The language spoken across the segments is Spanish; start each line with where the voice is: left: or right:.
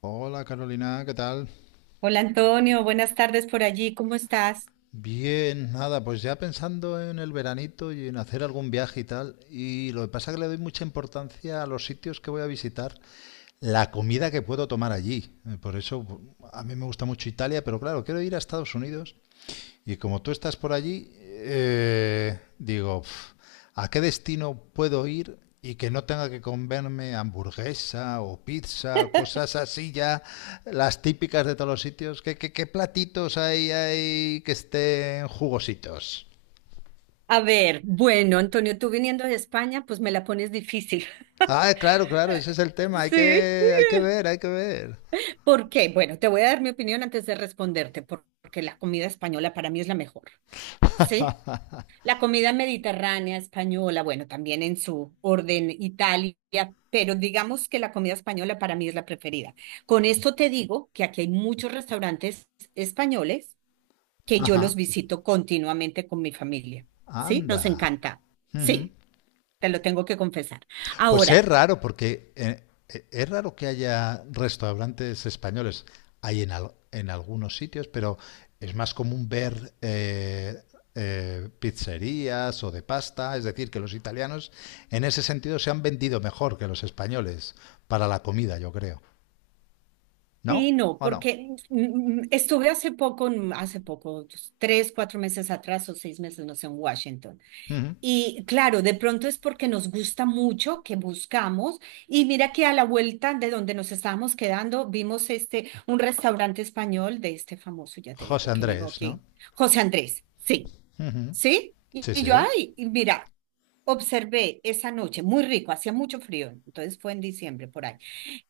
left: Hola Carolina, ¿qué tal?
right: Hola Antonio, buenas tardes por allí, ¿cómo estás?
left: Bien, nada, pues ya pensando en el veranito y en hacer algún viaje y tal, y lo que pasa es que le doy mucha importancia a los sitios que voy a visitar, la comida que puedo tomar allí. Por eso a mí me gusta mucho Italia, pero claro, quiero ir a Estados Unidos. Y como tú estás por allí, digo, "Pf, ¿a qué destino puedo ir y que no tenga que comerme hamburguesa o pizza, cosas así ya, las típicas de todos los sitios? ¿Qué platitos hay que estén jugositos?"
right: A ver, bueno, Antonio, tú viniendo de España, pues me la pones difícil.
left: Ah, claro, claro, ese es el tema, hay
right: Sí.
left: que, hay que ver, hay que ver.
right: ¿Por qué? Bueno, te voy a dar mi opinión antes de responderte, porque la comida española para mí es la mejor. ¿Sí? La comida mediterránea española, bueno, también en su orden Italia, pero digamos que la comida española para mí es la preferida. Con esto te digo que aquí hay muchos restaurantes españoles que yo
left: Ajá,
right: los visito continuamente con mi familia. ¿Sí? Nos
left: anda.
right: encanta.
left: Ujú.
right: Sí, te lo tengo que confesar.
left: Pues es
right: Ahora,
left: raro, porque es raro que haya restaurantes españoles. Hay en, en algunos sitios, pero es más común ver pizzerías o de pasta. Es decir, que los italianos en ese sentido se han vendido mejor que los españoles para la comida, yo creo. ¿No?
right: sí, no,
left: ¿O no?
right: porque estuve hace poco, hace poco, 3, 4 meses atrás o 6 meses, no sé, en Washington.
left: Ujú.
right: Y claro, de pronto es porque nos gusta mucho que buscamos. Y mira que a la vuelta de donde nos estábamos quedando, vimos este, un restaurante español de este famoso, ya te
left: José
right: digo que vivo
left: Andrés, ¿no?
right: aquí, José Andrés. Sí,
left: Ujú.
right: sí. Y
left: Sí,
right: y yo,
left: sí.
right: ay, y mira, observé esa noche, muy rico, hacía mucho frío, entonces fue en diciembre por ahí.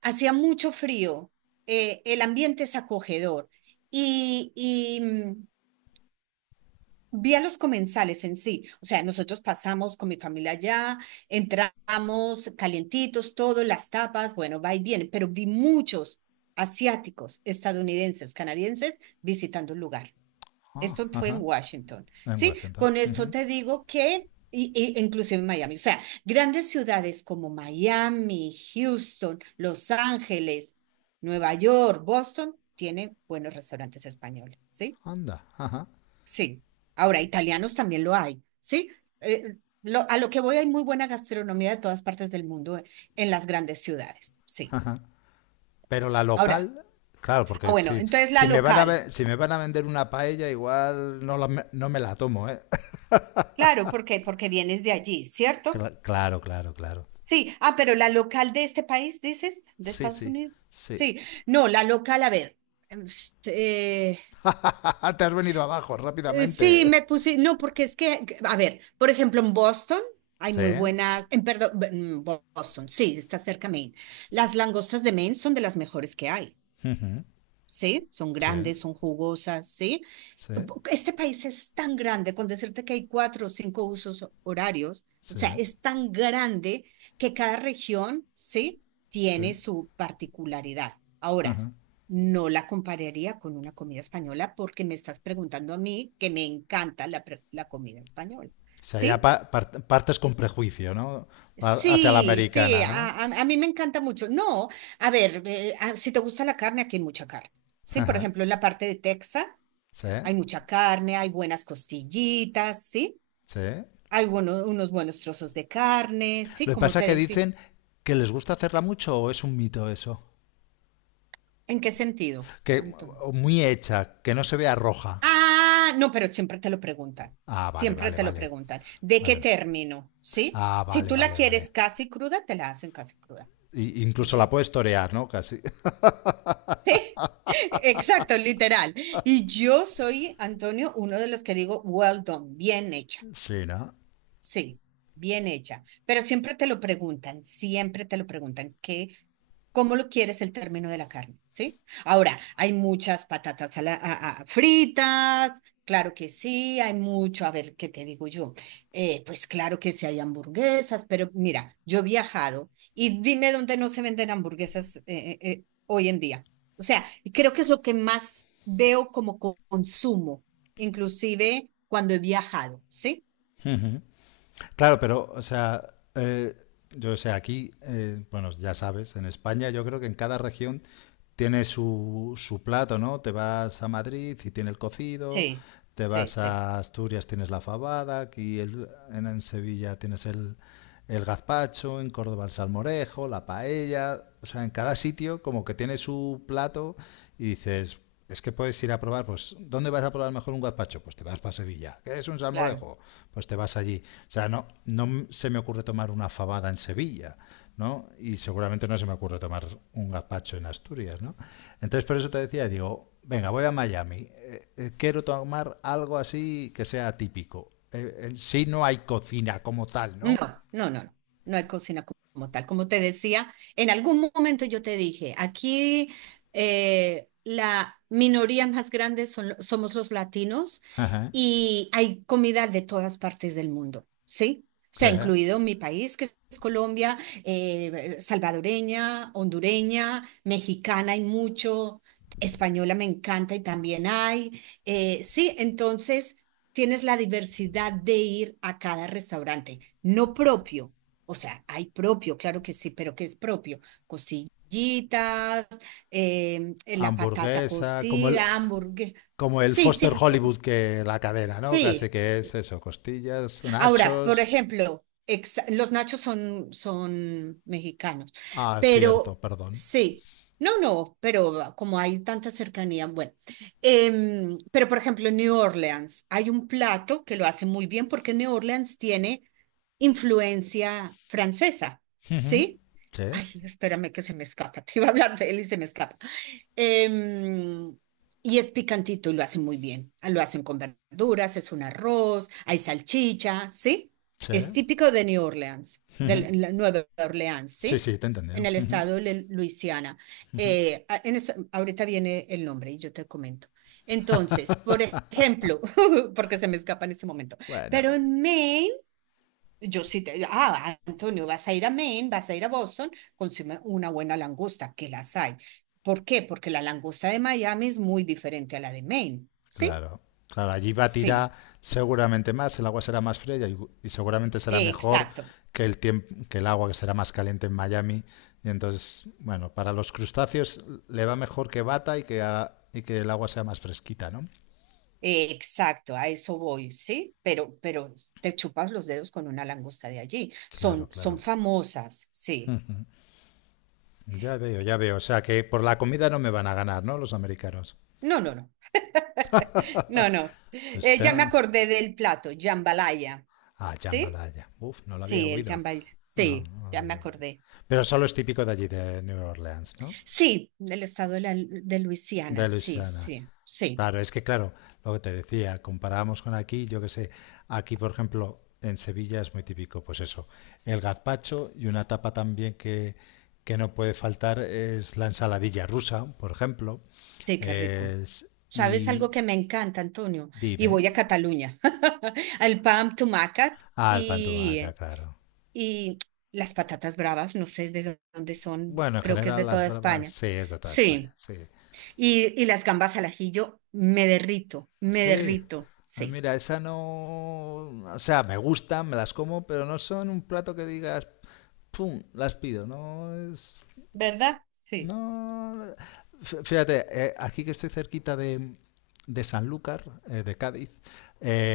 right: Hacía mucho frío, el ambiente es acogedor y vi a los comensales en sí. O sea, nosotros pasamos con mi familia allá, entramos calientitos, todo, las tapas, bueno, va y viene, pero vi muchos asiáticos, estadounidenses, canadienses visitando el lugar.
left: Ah,
right: Esto fue en
left: ajá.
right: Washington,
left: En
right: ¿sí?
left: Washington.
right: Con esto
left: Ujú.
right: te digo que inclusive en Miami, o sea, grandes ciudades como Miami, Houston, Los Ángeles, Nueva York, Boston, tienen buenos restaurantes españoles, ¿sí?
left: Anda, ajá.
right: Sí. Ahora, italianos también lo hay, ¿sí? Eh, a lo que voy hay muy buena gastronomía de todas partes del mundo, en las grandes ciudades, sí.
left: Pero la
right: Ahora,
left: local, claro, porque
right: bueno,
left: si,
right: entonces la
left: si me van a
right: local,
left: ve- si me van a vender una paella, igual no, no me la tomo, ¿eh?
right: claro, ¿por qué? Porque vienes de allí, ¿cierto?
left: Claro, claro, claro.
right: Sí, pero la local de este país, dices, de
left: Sí,
right: Estados
left: sí,
right: Unidos.
left: sí.
right: Sí, no, la local, a ver. em, eh,
left: Ah, te has venido abajo
right: sí, me
left: rápidamente.
right: puse, no, porque es que, a ver, por ejemplo, en Boston hay
left: Sí,
right: muy buenas, en perdón, en Boston, sí, está cerca Maine. Las langostas de Maine son de las mejores que hay. ¿Sí? Son
left: sí,
right: grandes, son jugosas, ¿sí?
left: sí,
right: Este país es tan grande, con decirte que hay 4 o 5 usos horarios, o
left: sí,
right: sea, es tan grande que cada región, ¿sí?
left: sí. O
right: Tiene su particularidad. Ahora, no la compararía con una comida española porque me estás preguntando a mí que me encanta la comida española,
left: sea, ya
right: ¿sí?
left: partes con prejuicio, ¿no? Hacia la
right: Sí, sí,
left: americana,
right: a,
left: ¿no?
right: a- a mí me encanta mucho. No, a ver, si te gusta la carne, aquí hay mucha carne. Sí, por
left: Ajá.
right: ejemplo, en la parte de Texas.
left: Sí,
right: Hay mucha carne, hay buenas costillitas, ¿sí?
left: sí.
right: Hay unos buenos trozos de carne, ¿sí?
left: Lo que
right: ¿Cómo
left: pasa es
right: te
left: que
right: decir?
left: dicen que les gusta hacerla mucho o es un mito eso.
right: ¿En qué sentido,
left: Que
right: Antonio?
left: o muy hecha, que no se vea roja.
right: Ah, no, pero siempre te lo preguntan.
left: Ah, vale,
right: Siempre
left: vale,
right: te lo
left: vale.
right: preguntan. ¿De qué
left: Vale.
right: término? ¿Sí?
left: Ah,
right: Si
left: vale,
right: tú la
left: vale, vale.
right: quieres casi cruda, te la hacen casi cruda.
left: Incluso
right: Yo-
left: la puedes torear, ¿no? Casi.
right: sí, exacto, literal. Y yo soy, Antonio, uno de los que digo, well done, bien hecha.
left: Sí, ¿no?
right: Sí, bien hecha. Pero siempre te lo preguntan, siempre te lo preguntan, ¿Cómo lo quieres el término de la carne? ¿Sí? Ahora, hay muchas patatas a la- a- fritas, claro que sí, hay mucho, a ver, ¿qué te digo yo? Pues claro que sí hay hamburguesas, pero mira, yo he viajado y dime dónde no se venden hamburguesas hoy en día. O sea, y creo que es lo que más veo como consumo, inclusive cuando he viajado, ¿sí?
left: Claro, pero, o sea, eh, yo sé, aquí, bueno, ya sabes, en España yo creo que en cada región tiene su plato, ¿no? Te vas a Madrid y tiene el cocido,
right: Sí,
left: te
right: sí,
left: vas
right: sí,
left: a Asturias, tienes la fabada, aquí en Sevilla tienes el gazpacho, en Córdoba el salmorejo, la paella, o sea, en cada sitio como que tiene su plato y dices, es que puedes ir a probar, pues, ¿dónde vas a probar mejor un gazpacho? Pues te vas para Sevilla. ¿Qué es un
right: claro.
left: salmorejo? Pues te vas allí. O sea, no, no se me ocurre tomar una fabada en Sevilla, ¿no? Y seguramente no se me ocurre tomar un gazpacho en Asturias, ¿no? Entonces, por eso te decía, digo, venga, voy a Miami. Quiero tomar algo así que sea típico. En sí no hay cocina como tal,
right: No,
left: ¿no?
right: no, no, no, no hay cocina como tal. Como te decía, en algún momento yo te dije, aquí la minoría más grande son somos los latinos
left: Ajá,
right: y hay comida de todas partes del mundo, ¿sí? O sea,
left: ajá.
right: incluido mi país, que es Colombia, salvadoreña, hondureña, mexicana hay mucho, española me encanta y también hay. Sí, entonces, tienes la diversidad de ir a cada restaurante, no propio. O sea, hay propio, claro que sí, pero ¿qué es propio? Costillitas, la patata
left: Hamburguesa, como el,
right: cocida, hamburguesa.
left: como el
right: Sí,
left: Foster
right: sí,
left: Hollywood que la cadena, ¿no? Casi
right: sí.
left: que es eso, costillas,
right: Ahora, por
left: nachos.
right: ejemplo, los nachos son mexicanos,
left: Ah, cierto,
right: pero
left: perdón.
right: sí, no, no, pero como hay tanta cercanía, bueno. Pero por ejemplo, en New Orleans hay un plato que lo hace muy bien porque New Orleans tiene influencia francesa,
left: Ujú.
right: ¿sí?
left: Sí,
right: Ay, espérame que se me escapa, te iba a hablar de él y se me escapa. Em, y es picantito y lo hacen muy bien. Ah, lo hacen con verduras, es un arroz, hay salchicha, ¿sí? Es
left: sí.
right: típico de New Orleans, de
left: Ujú.
right: la- la Nueva Orleans,
left: Sí,
right: ¿sí?
left: sí, te he
right: En
left: entendido.
right: el
left: Ujú,
right: estado de Luisiana.
left: ujú.
right: Ahorita viene el nombre y yo te comento. Entonces, por ejemplo, porque se me escapa en este momento, pero
left: Bueno.
right: en Maine yo sí te, ah, Antonio, vas a ir a Maine, vas a ir a Boston, consume una buena langosta, que las hay. ¿Por qué? Porque la langosta de Miami es muy diferente a la de Maine, ¿sí?
left: Claro, claro, allí va a tirar
right: Sí,
left: seguramente más, el agua será más fría y seguramente será mejor
right: exacto,
left: que que el agua que será más caliente en Miami. Y entonces, bueno, para los crustáceos le va mejor que bata y que, y que el agua sea más fresquita, ¿no?
right: exacto, a eso voy, ¿sí? Pero te chupas los dedos con una langosta de allí. Son,
left: Claro,
right: son
left: claro.
right: famosas, sí.
left: Ujú. Ya veo, ya veo. O sea que por la comida no me van a ganar, ¿no? Los americanos.
right: No, no, no, no, no.
left: Pues
right: Ya me
left: tengo...
right: acordé del plato, jambalaya,
left: Ah,
right: ¿sí?
left: jambalaya. Uf, no lo había
right: Sí, el
left: oído.
right: jambalaya,
left: No,
right: sí,
left: no lo
right: ya me
left: había oído.
right: acordé.
left: Pero solo es típico de allí, de New Orleans, ¿no?
right: Sí, del estado de
left: De
right: Luisiana, sí,
left: Luisiana.
right: sí, sí,
left: Claro, es que claro, lo que te decía, comparábamos con aquí, yo que sé, aquí por ejemplo en Sevilla es muy típico, pues eso, el gazpacho y una tapa también que no puede faltar es la ensaladilla rusa, por ejemplo,
right: sí, qué rico.
left: es,
right: ¿Sabes
left: y
right: algo que me encanta, Antonio? Y voy a
left: dime,
right: Cataluña, al Pam Tumacat
left: ah, el pan tumaca,
right: y,
left: claro.
right: y las patatas bravas, no sé de dónde son,
left: Bueno, en
right: creo que es
left: general
right: de
left: las
right: toda
left: bravas
right: España.
left: sí es de toda España,
right: Sí,
left: sí,
right: y las gambas al ajillo, me
left: sí.
right: derrito,
left: A mí,
right: sí.
left: mira, esa no, o sea, me gustan, me las como, pero no son un plato que digas, pum, las pido, no es.
right: ¿Verdad? Sí,
left: No, no. Fíjate, aquí que estoy cerquita de, Sanlúcar, de Cádiz,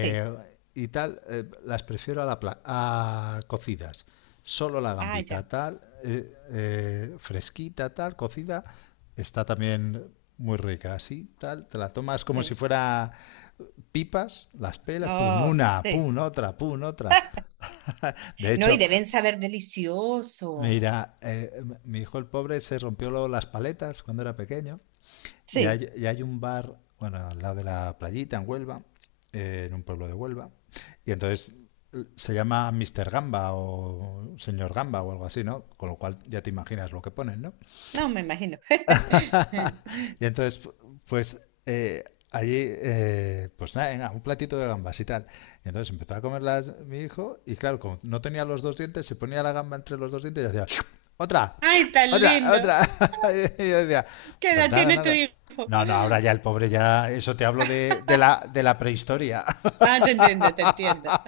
right: sí.
left: y tal, las prefiero a cocidas. Solo la
right: Ah, ya,
left: gambita tal, fresquita tal, cocida, está también muy rica, así, tal, te la tomas como
right: sí.
left: si fuera pipas, las pelas, pum,
right: Oh,
left: una,
right: sí.
left: pum, otra, pum, otra. De
right: No, y
left: hecho,
right: deben saber delicioso.
left: mira, mi hijo el pobre se rompió las paletas cuando era pequeño. Y
right: Sí,
left: hay, y hay un bar, bueno, al lado de la playita, en Huelva, en un pueblo de Huelva. Y entonces se llama Mister Gamba o Señor Gamba o algo así, ¿no? Con lo cual ya te imaginas lo que ponen, ¿no?
right: no me imagino.
left: Y entonces, pues eh, allí, pues nada, venga, un platito de gambas y tal. Y entonces empezó a comerlas mi hijo y claro, como no tenía los dos dientes, se ponía la gamba entre los dos dientes y hacía, otra,
right: Ay, tan
left: otra,
right: lindo.
left: otra. Y yo decía,
right: ¿Qué
left: pues
right: edad
left: nada,
right: tiene tu
left: nada.
right: hijo?
left: No, no, ahora ya el pobre ya, eso te hablo de la prehistoria.
right: Ah, te entiendo, te entiendo.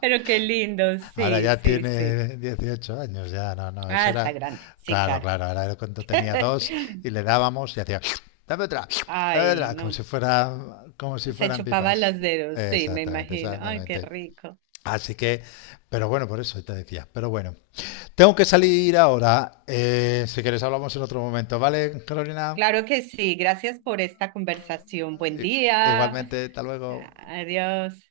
right: Pero qué lindo,
left: Ahora
right: sí,
left: ya
right: sí, sí.
left: tiene 18 años, ya, no, no,
right: Ah,
left: eso
right: está
left: era,
right: grande, sí,
left: claro,
right: claro.
left: claro, ahora era cuando tenía dos y le dábamos y hacía, dame otra, dame
right: Ay,
left: otra, como si
right: no,
left: fuera, como si
right: se
left: fueran
right: chupaba
left: pipas.
right: los dedos, sí, me
left: Exactamente,
right: imagino. Ay, qué
left: exactamente.
right: rico.
left: Así que, pero bueno, por eso te decía, pero bueno, tengo que salir ahora, si quieres hablamos en otro momento, ¿vale, Carolina?
right: Claro que sí, gracias por esta conversación. Buen
left: I-
right: día.
left: Igualmente, hasta luego.
right: Adiós.